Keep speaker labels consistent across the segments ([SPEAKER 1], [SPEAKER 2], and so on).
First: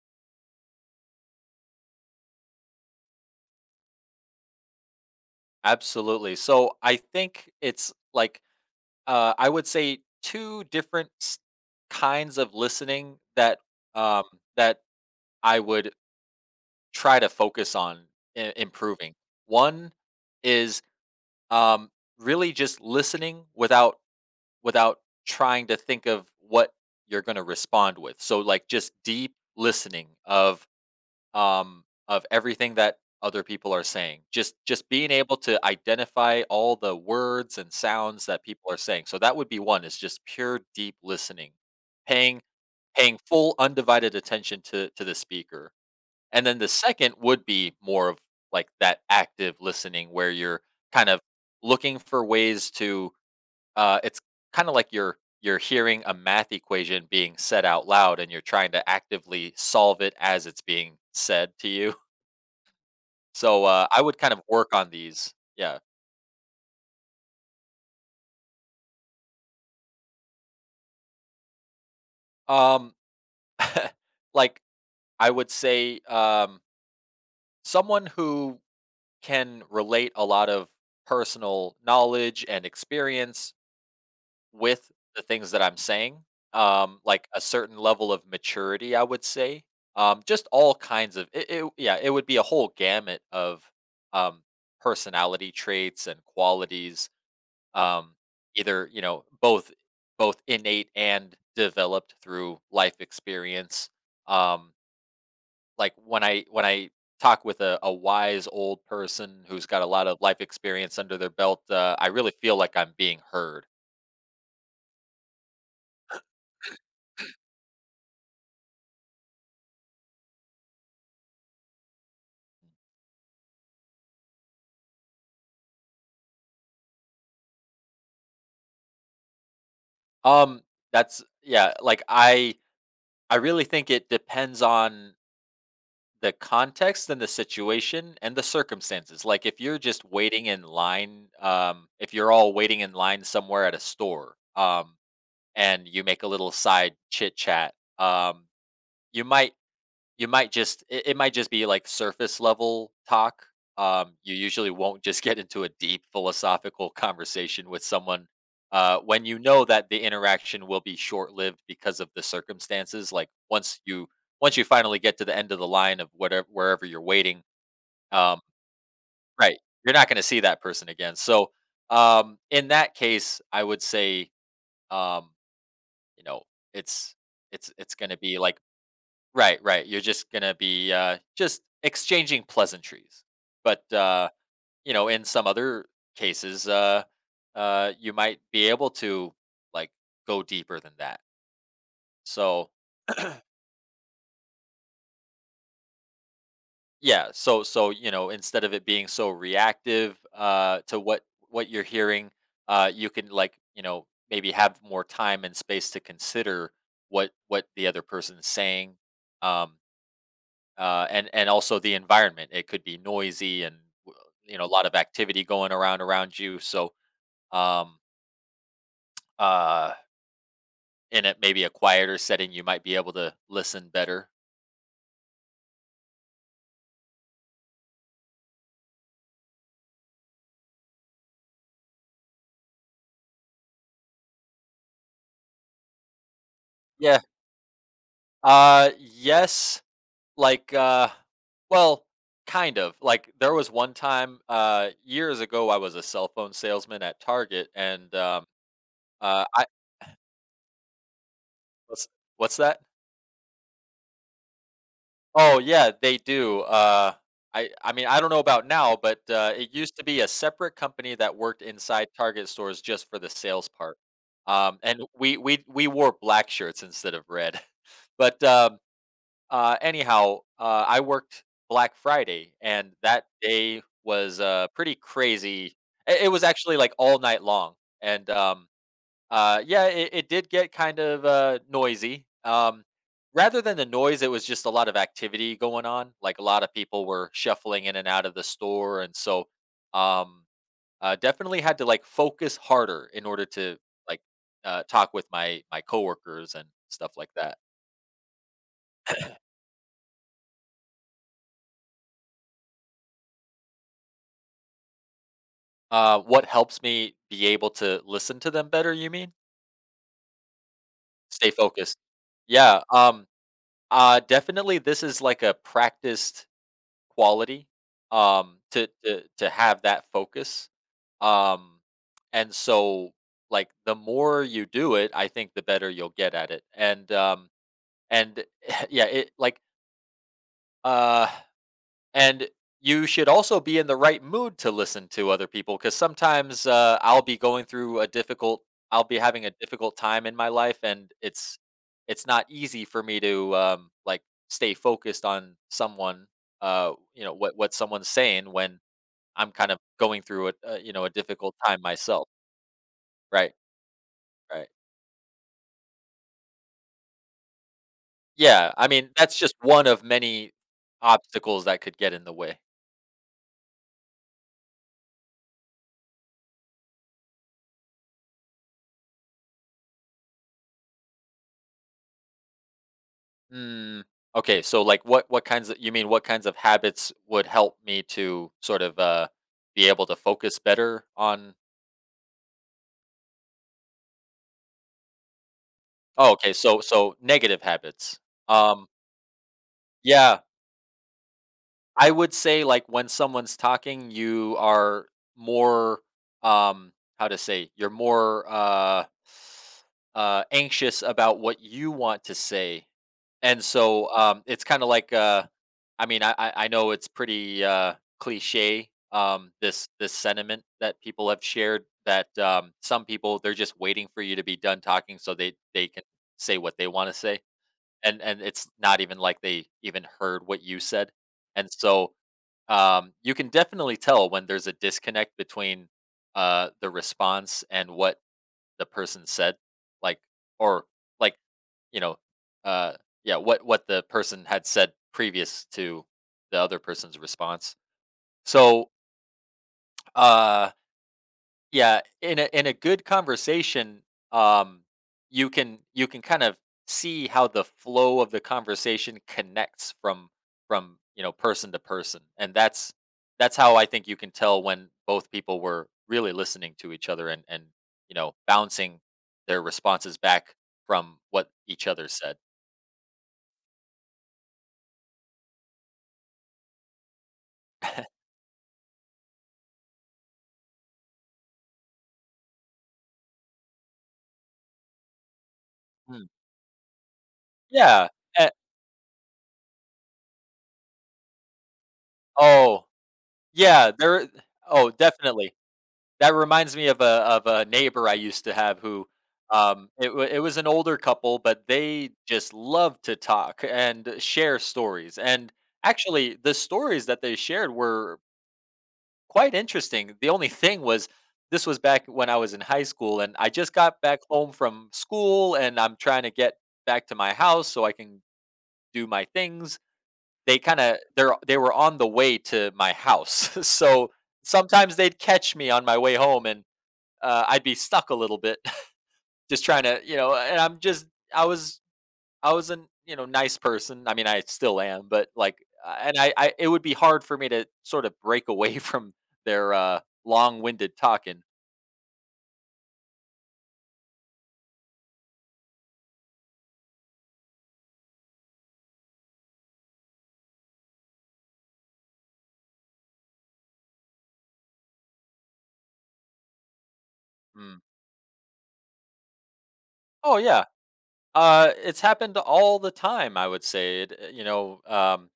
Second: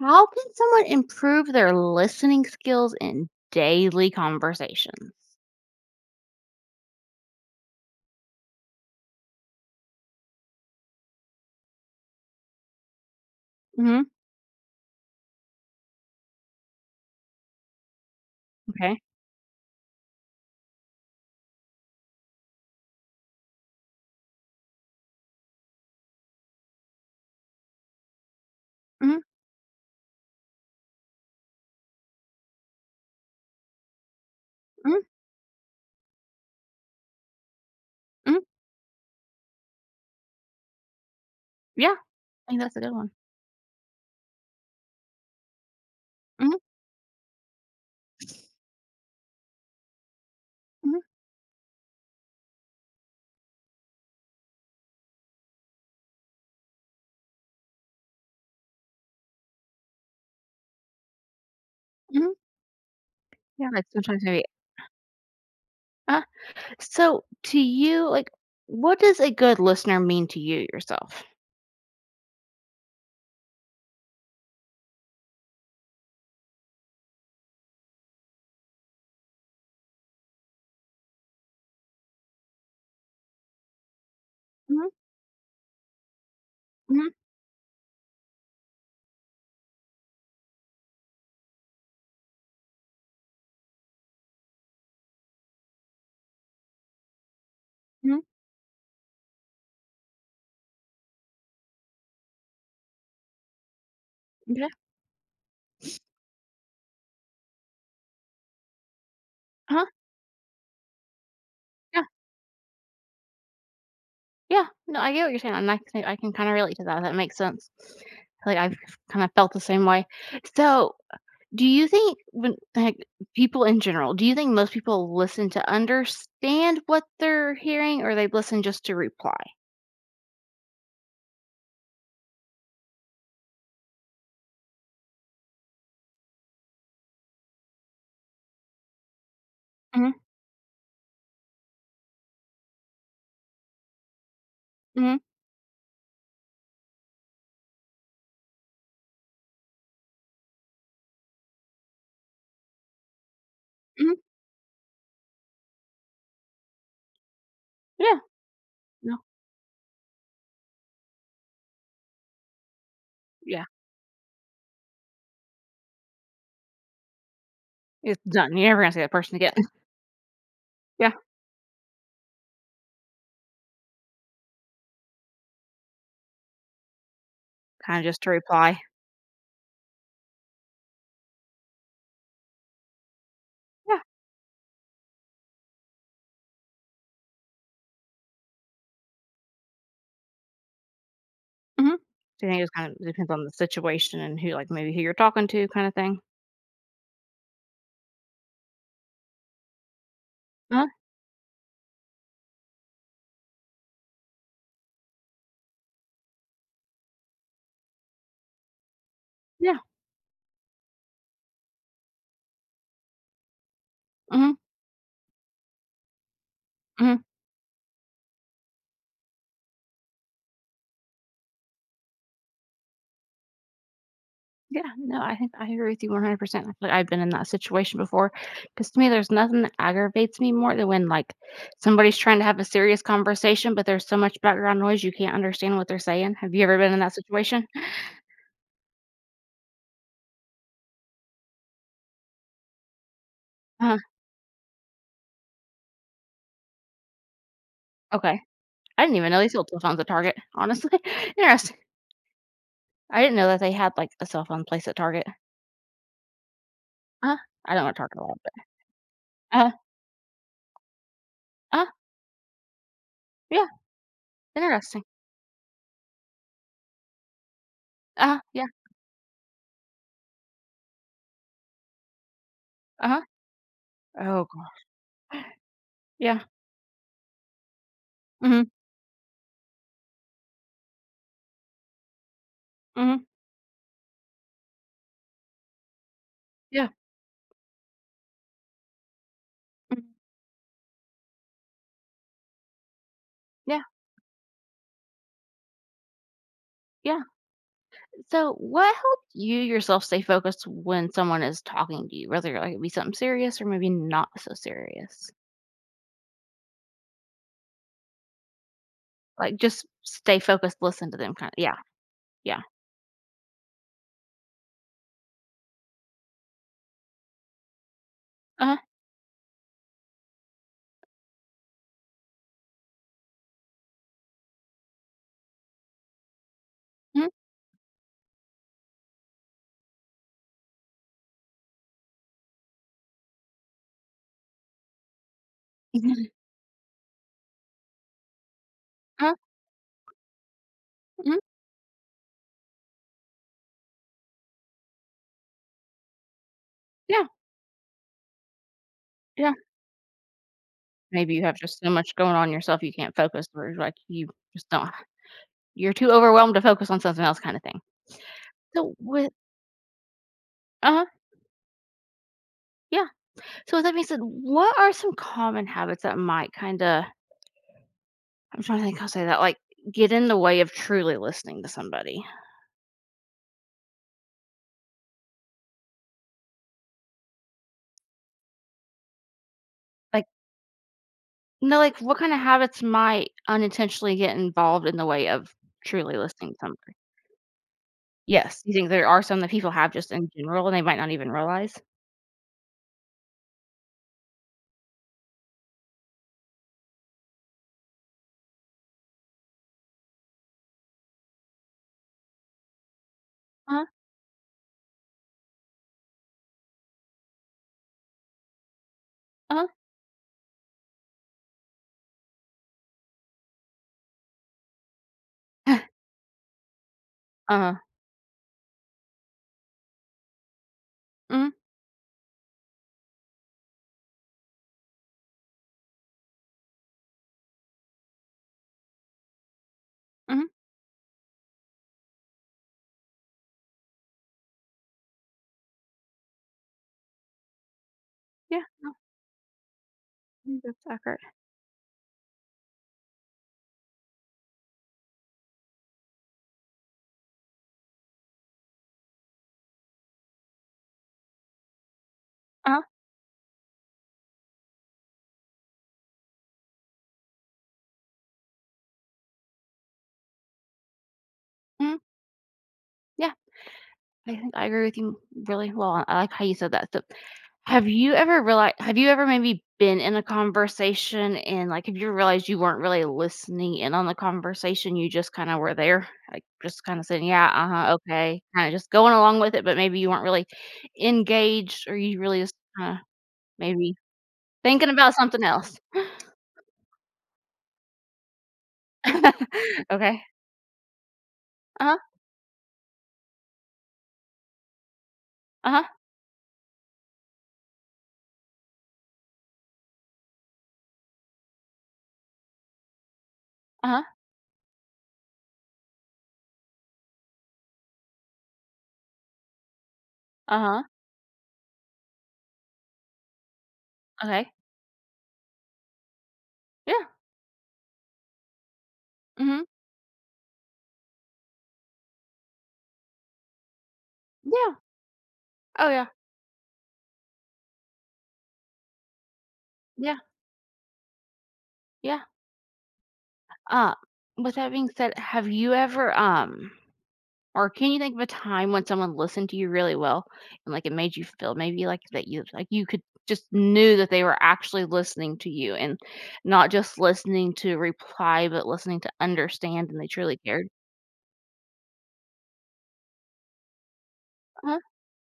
[SPEAKER 1] How can someone improve their listening skills in daily conversations?
[SPEAKER 2] Absolutely. So I think it's like I would say two different kinds of listening
[SPEAKER 1] Mhm,
[SPEAKER 2] um, that I would try to focus on
[SPEAKER 1] okay.
[SPEAKER 2] improving. One is um, really just listening without trying to think of what you're going to respond with. So like just
[SPEAKER 1] Mhm,
[SPEAKER 2] deep listening of everything that other people are saying. Just
[SPEAKER 1] mhm,
[SPEAKER 2] being able to identify all the words and sounds
[SPEAKER 1] mhm.
[SPEAKER 2] that people are saying. So that would be one is just pure deep listening,
[SPEAKER 1] Yeah,
[SPEAKER 2] paying
[SPEAKER 1] I think that's a good one.
[SPEAKER 2] paying full undivided attention to the speaker. And
[SPEAKER 1] Mhm,
[SPEAKER 2] then the second would be more of like that active listening where you're
[SPEAKER 1] mhm,
[SPEAKER 2] kind of looking for ways to it's kind of like you're hearing a math equation being said out loud and you're trying to actively solve it as it's being said to you,
[SPEAKER 1] mhm.
[SPEAKER 2] so
[SPEAKER 1] Yeah, like
[SPEAKER 2] I would
[SPEAKER 1] sometimes
[SPEAKER 2] kind of
[SPEAKER 1] maybe
[SPEAKER 2] work on these. Yeah.
[SPEAKER 1] uh, so to you, like, what does a good listener mean to you yourself?
[SPEAKER 2] Um, like I would say, someone who can relate a lot of personal knowledge and experience
[SPEAKER 1] Mhm,
[SPEAKER 2] with the things that I'm saying,
[SPEAKER 1] mhm,
[SPEAKER 2] like a certain level of maturity, I would say. Just all kinds of yeah, it would be a whole gamut of um, personality traits and qualities, um,
[SPEAKER 1] mhm.
[SPEAKER 2] either you know both innate and developed through life experience,
[SPEAKER 1] Yeah,
[SPEAKER 2] um, like when I talk with a wise old person who's got
[SPEAKER 1] huh,
[SPEAKER 2] a lot of life experience under their belt uh,
[SPEAKER 1] yeah,
[SPEAKER 2] i really feel like I'm being heard.
[SPEAKER 1] yeah. No, I get what you're saying, and I can kinda relate to that, that makes sense. Like, I've kind of felt the same way. So, do you think when, like, people in general, do you think most people listen to understand what they're hearing or they listen just to reply?
[SPEAKER 2] um that's, yeah, like I really think it depends on the context and the situation and the circumstances. Like if you're just
[SPEAKER 1] Mhm,
[SPEAKER 2] waiting in line, if you're all waiting in line somewhere at a store,
[SPEAKER 1] mhm,
[SPEAKER 2] and you make a little side chit chat. You might you might just, it might just be like surface level talk.
[SPEAKER 1] mhm,
[SPEAKER 2] You usually won't just get into a deep philosophical conversation with
[SPEAKER 1] yeah,
[SPEAKER 2] someone
[SPEAKER 1] no,
[SPEAKER 2] when you know that the interaction will be short lived because of the circumstances. Like
[SPEAKER 1] yeah,
[SPEAKER 2] once you, finally get to the end of the line of whatever wherever you're waiting,
[SPEAKER 1] it's
[SPEAKER 2] um,
[SPEAKER 1] done. You're never gonna see that person again.
[SPEAKER 2] right? You're not going to see that person
[SPEAKER 1] Yeah,
[SPEAKER 2] again. So, in that case, I would say, um, you know, it's,
[SPEAKER 1] kinda
[SPEAKER 2] gonna
[SPEAKER 1] just to
[SPEAKER 2] be like
[SPEAKER 1] reply.
[SPEAKER 2] right, right. You're just gonna be just exchanging pleasantries, but
[SPEAKER 1] Yeah,
[SPEAKER 2] you know, in some other cases, you might be able to like go deeper than that.
[SPEAKER 1] mhm. So, I think it
[SPEAKER 2] So
[SPEAKER 1] just kind of depends on the situation and who, like, maybe who you're talking to kinda thing.
[SPEAKER 2] yeah, so so you know, instead of it being so reactive
[SPEAKER 1] uh
[SPEAKER 2] to what you're hearing, you can, like, you know, maybe have more time and space to consider what the other person's saying. Um,
[SPEAKER 1] yeah,
[SPEAKER 2] and also the environment. It could be noisy and w-
[SPEAKER 1] mhm,
[SPEAKER 2] you know a lot of activity going around you. So
[SPEAKER 1] mhm.
[SPEAKER 2] um, uh, in it maybe a quieter setting, you might be able to listen better.
[SPEAKER 1] Yeah, no, I think I agree with you 100%. I feel like I've been in that situation before because to me, there's nothing that aggravates me more than when like somebody's trying to have a serious conversation, but there's so much background noise you can't understand what they're saying. Have you ever been in that
[SPEAKER 2] Yeah.
[SPEAKER 1] situation?
[SPEAKER 2] Yes. Like well, kind of. Like there was one
[SPEAKER 1] Uh,
[SPEAKER 2] time years ago, I was a cell phone salesman at Target, and
[SPEAKER 1] okay, I didn't even know they
[SPEAKER 2] I
[SPEAKER 1] sold cell phones at Target. Honestly, interesting.
[SPEAKER 2] what's what's that?
[SPEAKER 1] I didn't know that they had like a cell phone place at Target.
[SPEAKER 2] Oh yeah, they do.
[SPEAKER 1] Uh,
[SPEAKER 2] I
[SPEAKER 1] I don't know
[SPEAKER 2] I mean
[SPEAKER 1] Target
[SPEAKER 2] I
[SPEAKER 1] a
[SPEAKER 2] don't
[SPEAKER 1] lot,
[SPEAKER 2] know
[SPEAKER 1] but
[SPEAKER 2] about now, but
[SPEAKER 1] uh,
[SPEAKER 2] it used to be a separate company that worked
[SPEAKER 1] uh,
[SPEAKER 2] inside Target stores just for the
[SPEAKER 1] yeah,
[SPEAKER 2] sales part. And
[SPEAKER 1] interesting.
[SPEAKER 2] we wore black shirts instead of red. But
[SPEAKER 1] Yeah,
[SPEAKER 2] anyhow, I worked Black Friday, and
[SPEAKER 1] uh huh.
[SPEAKER 2] that day was
[SPEAKER 1] Oh god,
[SPEAKER 2] pretty crazy. It was
[SPEAKER 1] yeah.
[SPEAKER 2] actually like all night long, and
[SPEAKER 1] Mm-hmm,
[SPEAKER 2] yeah, it did get kind of noisy.
[SPEAKER 1] mm-hmm,
[SPEAKER 2] Rather than the noise, it was just a lot of activity going on. Like a lot of
[SPEAKER 1] yeah,
[SPEAKER 2] people were shuffling in and out of the store, and so
[SPEAKER 1] mhm,
[SPEAKER 2] um, definitely had to like focus harder in order to,
[SPEAKER 1] yeah,
[SPEAKER 2] like, talk with my coworkers and stuff
[SPEAKER 1] yeah.
[SPEAKER 2] like that.
[SPEAKER 1] So, what helped you yourself stay focused when someone is talking to you, whether like it be something serious or maybe not so serious?
[SPEAKER 2] What helps me be able to listen to them better? You mean
[SPEAKER 1] Like just stay focused, listen to them, kind
[SPEAKER 2] stay
[SPEAKER 1] of. Yeah,
[SPEAKER 2] focused?
[SPEAKER 1] yeah.
[SPEAKER 2] Yeah. Definitely, this is like a practiced quality,
[SPEAKER 1] Uh huh.
[SPEAKER 2] to, have that focus, um, and so, like, the more you do it, I think the better you'll get at it, and,
[SPEAKER 1] Mhm.
[SPEAKER 2] um, and yeah, uh and you should also be in the right mood to listen to other people because sometimes I'll be
[SPEAKER 1] Uh huh.
[SPEAKER 2] having a difficult time in my life, and it's not easy for me to, like, stay focused on someone, you
[SPEAKER 1] Yeah,
[SPEAKER 2] know, what someone's saying when I'm
[SPEAKER 1] yeah.
[SPEAKER 2] kind of going through a you know a
[SPEAKER 1] Maybe you
[SPEAKER 2] difficult
[SPEAKER 1] have just
[SPEAKER 2] time
[SPEAKER 1] so much
[SPEAKER 2] myself.
[SPEAKER 1] going on yourself you can't focus,
[SPEAKER 2] Right,
[SPEAKER 1] or like you
[SPEAKER 2] right.
[SPEAKER 1] just don't. You're too overwhelmed to focus on something else, kind of thing.
[SPEAKER 2] Yeah, I
[SPEAKER 1] So
[SPEAKER 2] mean
[SPEAKER 1] with
[SPEAKER 2] that's just one of many
[SPEAKER 1] uh huh.
[SPEAKER 2] obstacles that could get in the way.
[SPEAKER 1] Yeah. So with that being said, what are some common habits that might kind of I'm trying to think how to say that like get in the way of truly listening to somebody?
[SPEAKER 2] Mm, okay, so like what kinds of you mean what kinds of habits would help me to sort of be able to
[SPEAKER 1] Like,
[SPEAKER 2] focus better on.
[SPEAKER 1] no, like, what kinda habits might unintentionally get involved in the way of truly
[SPEAKER 2] Oh,
[SPEAKER 1] listening
[SPEAKER 2] okay.
[SPEAKER 1] to
[SPEAKER 2] So
[SPEAKER 1] somebody?
[SPEAKER 2] so negative habits.
[SPEAKER 1] Yes, you
[SPEAKER 2] Um
[SPEAKER 1] think there are some that people have just in
[SPEAKER 2] yeah,
[SPEAKER 1] general, and they might not even realize?
[SPEAKER 2] I would say, like, when someone's talking, you are more, um, how to say, you're more, anxious about what you want to say. And
[SPEAKER 1] Uh-huh,
[SPEAKER 2] so, it's kinda like, I mean, I know it's pretty, cliche,
[SPEAKER 1] uh-huh,
[SPEAKER 2] this sentiment that people have shared, that, some people, they're just waiting for you to be done talking so they can say what they wanna say,
[SPEAKER 1] uh-huh,
[SPEAKER 2] and it's not even like they even heard what you said.
[SPEAKER 1] mhm,
[SPEAKER 2] And so, you can definitely tell when there's a disconnect between the response and what the person said, like,
[SPEAKER 1] mhm,
[SPEAKER 2] or like, you know, uh, yeah, what the person had said previous to the other person's response.
[SPEAKER 1] yeah,
[SPEAKER 2] So,
[SPEAKER 1] no, I think
[SPEAKER 2] uh,
[SPEAKER 1] that's accurate.
[SPEAKER 2] yeah, in a good conversation, um, you can kind of see how the flow of the conversation connects from person to person, and
[SPEAKER 1] Uh-huh,
[SPEAKER 2] that's how I think you can tell when both people were really listening to each other and bouncing their responses back from what each
[SPEAKER 1] mhm,
[SPEAKER 2] other said.
[SPEAKER 1] yeah, I think I agree with you really well, I like how you said that, so have you ever realized, have you ever maybe been in a conversation and, like, have you realized you weren't really listening in on the conversation, you just kinda were there?
[SPEAKER 2] Mm.
[SPEAKER 1] Like, just kinda saying, "Yeah, uh-huh,
[SPEAKER 2] Yeah.
[SPEAKER 1] okay,"
[SPEAKER 2] eh,
[SPEAKER 1] kinda just going along with it, but maybe you weren't really engaged or you really just
[SPEAKER 2] oh,
[SPEAKER 1] kinda
[SPEAKER 2] yeah.
[SPEAKER 1] maybe
[SPEAKER 2] There.
[SPEAKER 1] thinking
[SPEAKER 2] Oh,
[SPEAKER 1] about something
[SPEAKER 2] definitely.
[SPEAKER 1] else.
[SPEAKER 2] That reminds me of a neighbor I used to have who, it
[SPEAKER 1] Okay.
[SPEAKER 2] wa it was an older couple, but
[SPEAKER 1] Uh-huh,
[SPEAKER 2] they just loved to talk and share stories, and
[SPEAKER 1] uh-huh,
[SPEAKER 2] actually, the stories that they shared were quite interesting. The only thing was this was back when I was in high school, and I just got
[SPEAKER 1] uh-huh,
[SPEAKER 2] back home from school, and I'm trying to get back to my house so I can do my things. They
[SPEAKER 1] uh-huh,
[SPEAKER 2] kinda they're they were on the way to my house, so
[SPEAKER 1] okay.
[SPEAKER 2] sometimes they'd catch me on my way home, and
[SPEAKER 1] Yeah,
[SPEAKER 2] I'd be stuck a little bit.
[SPEAKER 1] mhm,
[SPEAKER 2] Just trying to, and I'm just, I was I was a, nice person. I mean, I
[SPEAKER 1] yeah.
[SPEAKER 2] still am, but like,
[SPEAKER 1] Oh, yeah,
[SPEAKER 2] and I it would be hard for me to sort of break away from their
[SPEAKER 1] yeah,
[SPEAKER 2] long-winded talking.
[SPEAKER 1] yeah. Uh, with that being said, have you ever, or can you think of a time when someone listened to you really well and, like, it made you feel maybe like that you, like, you could just knew that they were actually listening to you and not just listening to
[SPEAKER 2] Mm.
[SPEAKER 1] reply, but listening to understand and they
[SPEAKER 2] Oh
[SPEAKER 1] truly
[SPEAKER 2] yeah,
[SPEAKER 1] cared?
[SPEAKER 2] it's happened all the time. I would say, it, you
[SPEAKER 1] Uh-huh.
[SPEAKER 2] know,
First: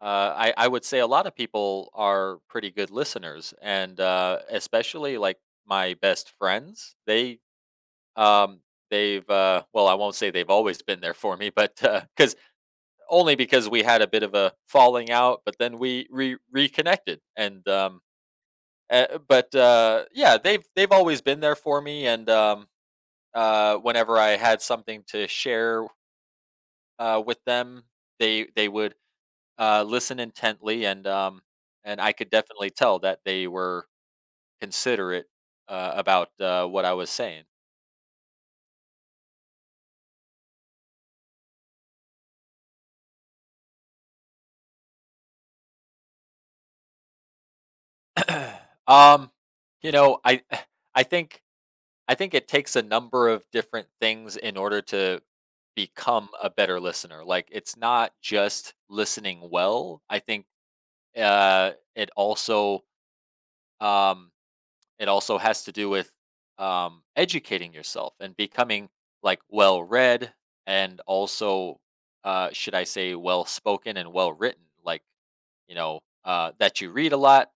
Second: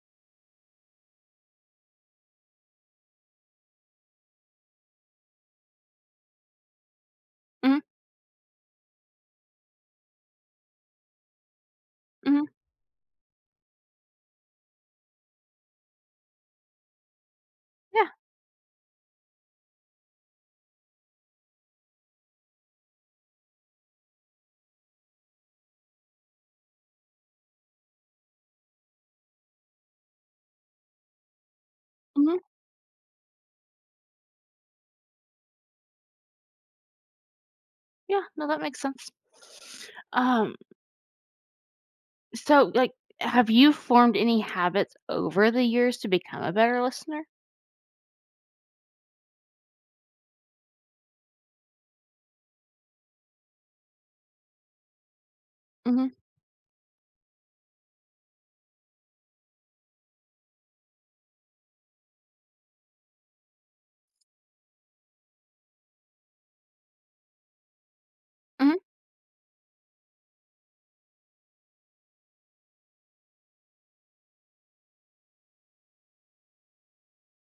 [SPEAKER 2] I would say a lot of people are pretty good listeners, and especially like my best friends,
[SPEAKER 1] Mhm,
[SPEAKER 2] Um, they've, well, I won't say they've always been there for me, but because
[SPEAKER 1] mhm.
[SPEAKER 2] only because we had a bit of a falling out, but then we reconnected, and um,
[SPEAKER 1] Yeah.
[SPEAKER 2] uh, but uh, yeah, they've always been there for me, and whenever I had something to share with them, they would, listen intently, and I could
[SPEAKER 1] Mhm.
[SPEAKER 2] definitely tell that they were considerate, about, what I was saying.
[SPEAKER 1] Yeah. No, that makes sense. Um, so, like, have you formed any habits over the years to become a better listener?
[SPEAKER 2] um, you know, I I think I think it takes a number of different things in order to
[SPEAKER 1] Mhm.
[SPEAKER 2] become a better listener. Like it's not just listening well. I think uh, it also um, it also has to do with, educating yourself and
[SPEAKER 1] Mhm.
[SPEAKER 2] becoming, like, well read and also, should I say, well spoken and well written. Like, that you read a lot,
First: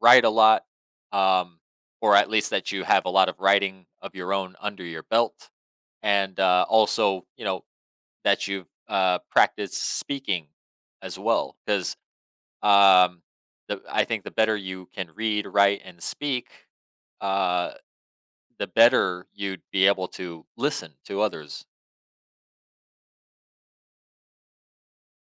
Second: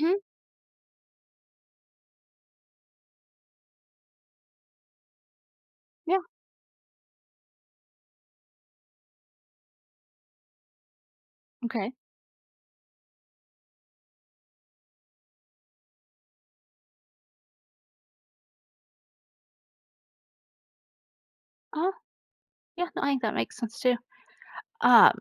[SPEAKER 1] Mhm.
[SPEAKER 2] write a lot, um, or at least that you have a lot of writing of your own under your belt,
[SPEAKER 1] Yeah.
[SPEAKER 2] and also, that you've practiced speaking as well,
[SPEAKER 1] Okay.
[SPEAKER 2] because, um, I think the better you can read, write, and speak, uh, the better you'd be able to listen to others.
[SPEAKER 1] uh Yeah. No, I think that makes sense too. Uh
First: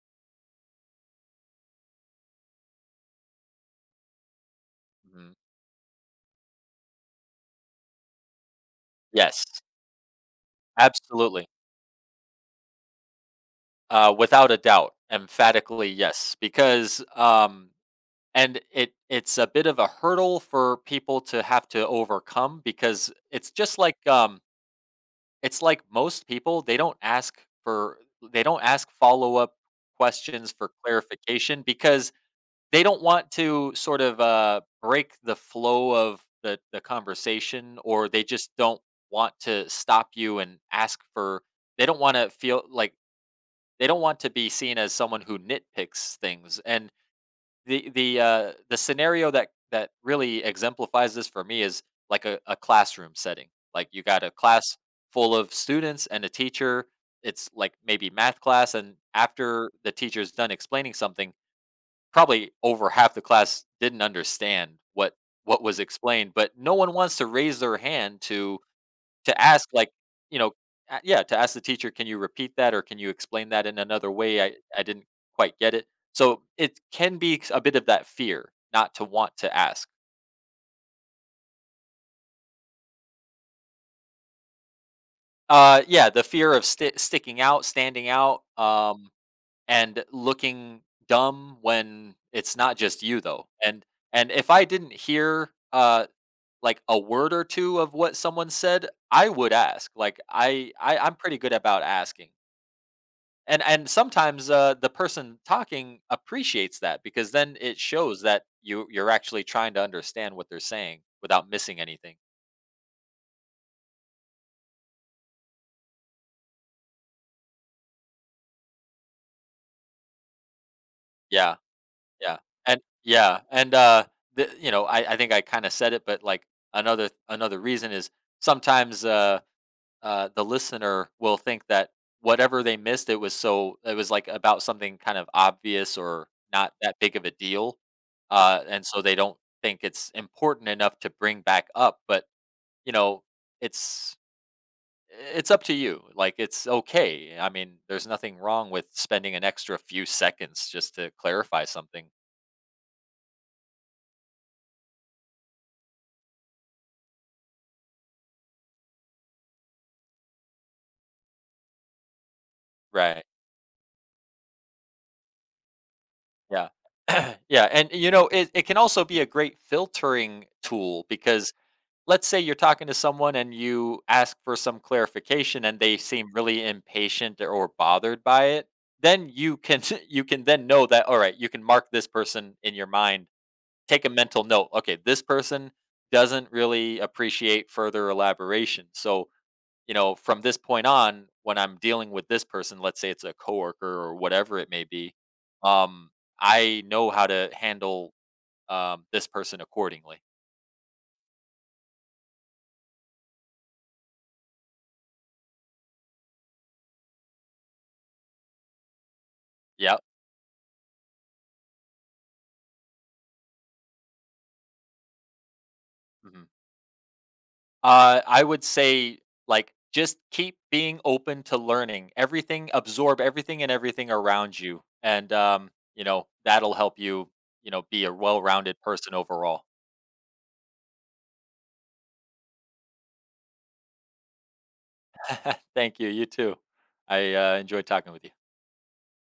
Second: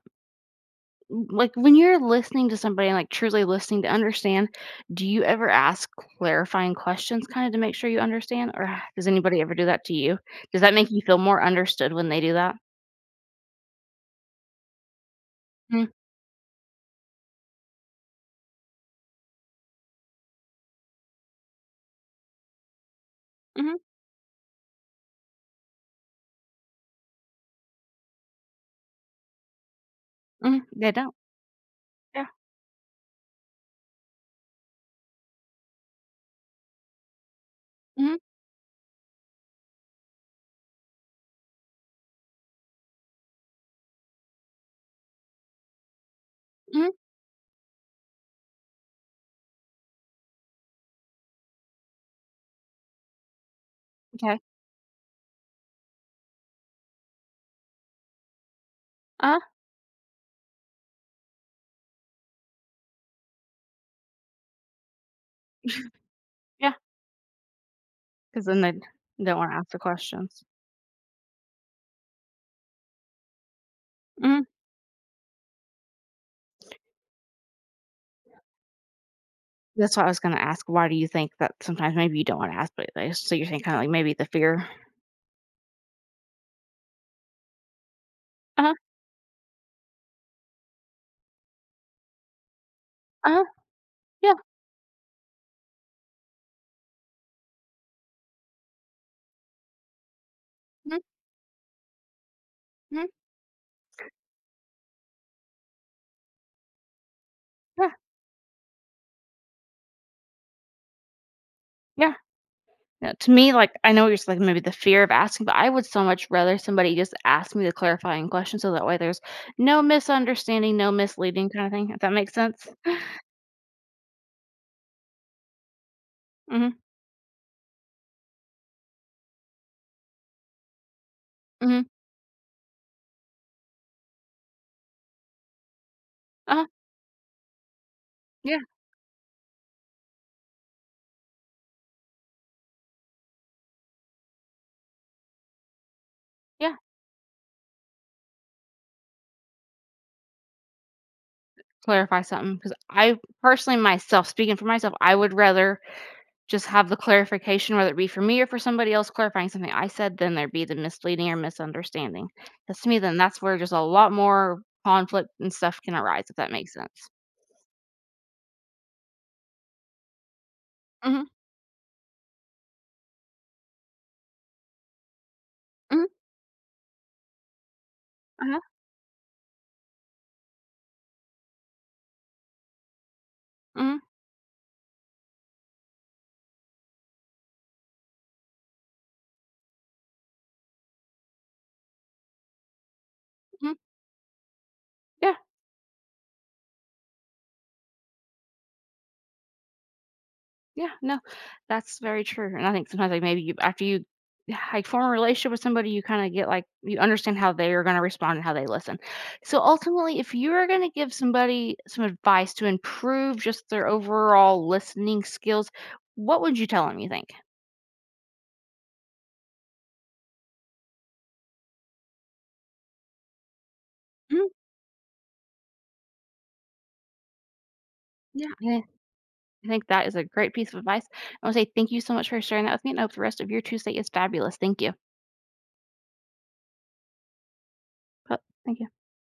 [SPEAKER 1] like, when you're listening to somebody and, like, truly listening to understand, do you
[SPEAKER 2] Mhm.
[SPEAKER 1] ever ask clarifying questions kinda to make sure you understand, or h does anybody
[SPEAKER 2] Yes,
[SPEAKER 1] ever do that to you? Does that make you feel more
[SPEAKER 2] absolutely.
[SPEAKER 1] understood when they do that?
[SPEAKER 2] Without a doubt,
[SPEAKER 1] Mm,
[SPEAKER 2] emphatically yes, because, and it's a bit of a hurdle for people to have to overcome, because it's
[SPEAKER 1] mhm,
[SPEAKER 2] just like, it's like most people, they don't ask for, they don't ask follow-up questions
[SPEAKER 1] mhm,
[SPEAKER 2] for
[SPEAKER 1] they don't.
[SPEAKER 2] clarification, because
[SPEAKER 1] Yeah.
[SPEAKER 2] they don't want to sort of, break the flow of the conversation, or
[SPEAKER 1] Mhm,
[SPEAKER 2] they just don't want to stop you and ask for they don't wanna feel like they don't want to be seen as someone who nitpicks things, and
[SPEAKER 1] mhm,
[SPEAKER 2] the scenario that really exemplifies this for me is like a classroom setting. Like, you got a
[SPEAKER 1] okay.
[SPEAKER 2] class full of students and a teacher. It's like maybe math class, and
[SPEAKER 1] Uh-huh,
[SPEAKER 2] after the teacher's done explaining something, probably over half the class didn't understand what was explained, but
[SPEAKER 1] yeah.
[SPEAKER 2] no one wants to raise their hand
[SPEAKER 1] Because then they'd they do
[SPEAKER 2] to
[SPEAKER 1] wanna
[SPEAKER 2] ask,
[SPEAKER 1] ask the
[SPEAKER 2] like, you
[SPEAKER 1] questions.
[SPEAKER 2] know yeah, to ask the teacher, "Can you repeat that, or can you explain that in another way?
[SPEAKER 1] Mhm.
[SPEAKER 2] I didn't quite get it." So, it can be a bit of that fear, not to want to ask.
[SPEAKER 1] That's what I was gonna ask, why do you think that sometimes maybe you don't wanna ask, but they so you're saying kinda like maybe the fear?
[SPEAKER 2] Yeah, the fear of sticking out, standing out,
[SPEAKER 1] Uh-huh,
[SPEAKER 2] and looking dumb, when it's not just you,
[SPEAKER 1] uh-huh,
[SPEAKER 2] though, and
[SPEAKER 1] yeah.
[SPEAKER 2] if I didn't hear, like, a word or two of what someone said, I would ask, like,
[SPEAKER 1] Mm,
[SPEAKER 2] I'm pretty good about asking.
[SPEAKER 1] mhm,
[SPEAKER 2] And sometimes the person talking appreciates that, because then it
[SPEAKER 1] yeah,
[SPEAKER 2] shows that you're actually trying to understand what they're saying without missing
[SPEAKER 1] yeah.
[SPEAKER 2] anything.
[SPEAKER 1] Yeah, to me, like, I know you're just like maybe the fear of asking, but I would so much rather somebody just ask me the clarifying question so that way there's no misunderstanding, no misleading
[SPEAKER 2] Yeah,
[SPEAKER 1] kind of thing, if that makes
[SPEAKER 2] yeah,
[SPEAKER 1] sense.
[SPEAKER 2] and yeah, and you know, I think I kind of said it, but like,
[SPEAKER 1] Mhm,
[SPEAKER 2] another reason is sometimes, the listener will think
[SPEAKER 1] mhm.
[SPEAKER 2] that whatever they missed, it was so, it was like about something kind of obvious or
[SPEAKER 1] Uh-huh.
[SPEAKER 2] not that big of a deal,
[SPEAKER 1] Yeah,
[SPEAKER 2] and so they don't think it's important enough to bring back up, but you know, it's it's up to you. Like it's
[SPEAKER 1] yeah.
[SPEAKER 2] okay. I mean, there's nothing wrong with spending an extra few seconds just to clarify something.
[SPEAKER 1] Clarify something, because I personally myself, speaking for myself, I would rather just have the clarification, whether it be for me or for somebody else clarifying something I said, than there be the misleading or misunderstanding. Because to me, then
[SPEAKER 2] Right.
[SPEAKER 1] that's where just a lot more conflict and stuff can arise, if that
[SPEAKER 2] Yeah.
[SPEAKER 1] makes sense.
[SPEAKER 2] yeah, and you know, it can also be a great filtering tool,
[SPEAKER 1] Mhm,
[SPEAKER 2] because let's say you're talking to someone and you ask for some clarification, and they
[SPEAKER 1] mhm,
[SPEAKER 2] seem really impatient or bothered by
[SPEAKER 1] uh-huh,
[SPEAKER 2] it, then you can you can then know that, all right, you can mark this person in your mind.
[SPEAKER 1] mhm,
[SPEAKER 2] Take a mental note. Okay, this person doesn't really appreciate further elaboration. So, from this point on, when I'm dealing with this person, let's say it's a
[SPEAKER 1] mhm,
[SPEAKER 2] coworker or whatever it may be,
[SPEAKER 1] yeah.
[SPEAKER 2] um, I know how to handle, this person accordingly.
[SPEAKER 1] Yeah, no, that's very true, and I think sometimes, like, maybe you after you like, form a relationship with somebody, you kinda get, like you understand how they are gonna respond and how they listen. So,
[SPEAKER 2] Yep.
[SPEAKER 1] ultimately, if you are gonna give somebody some advice to improve just their overall listening skills, what
[SPEAKER 2] hmm
[SPEAKER 1] would you tell them, you think?
[SPEAKER 2] I would say, like, just keep being open to learning everything, absorb everything and everything
[SPEAKER 1] Mm,
[SPEAKER 2] around you, and that'll help you, be a
[SPEAKER 1] yeah. Yeah,
[SPEAKER 2] well-rounded person overall.
[SPEAKER 1] I think that is a great piece of advice. I wanna say thank you so much for sharing that with me, and I hope the rest of your Tuesday is fabulous. Thank you.
[SPEAKER 2] Thank you. You too. I enjoyed talking with you.
[SPEAKER 1] But thank you.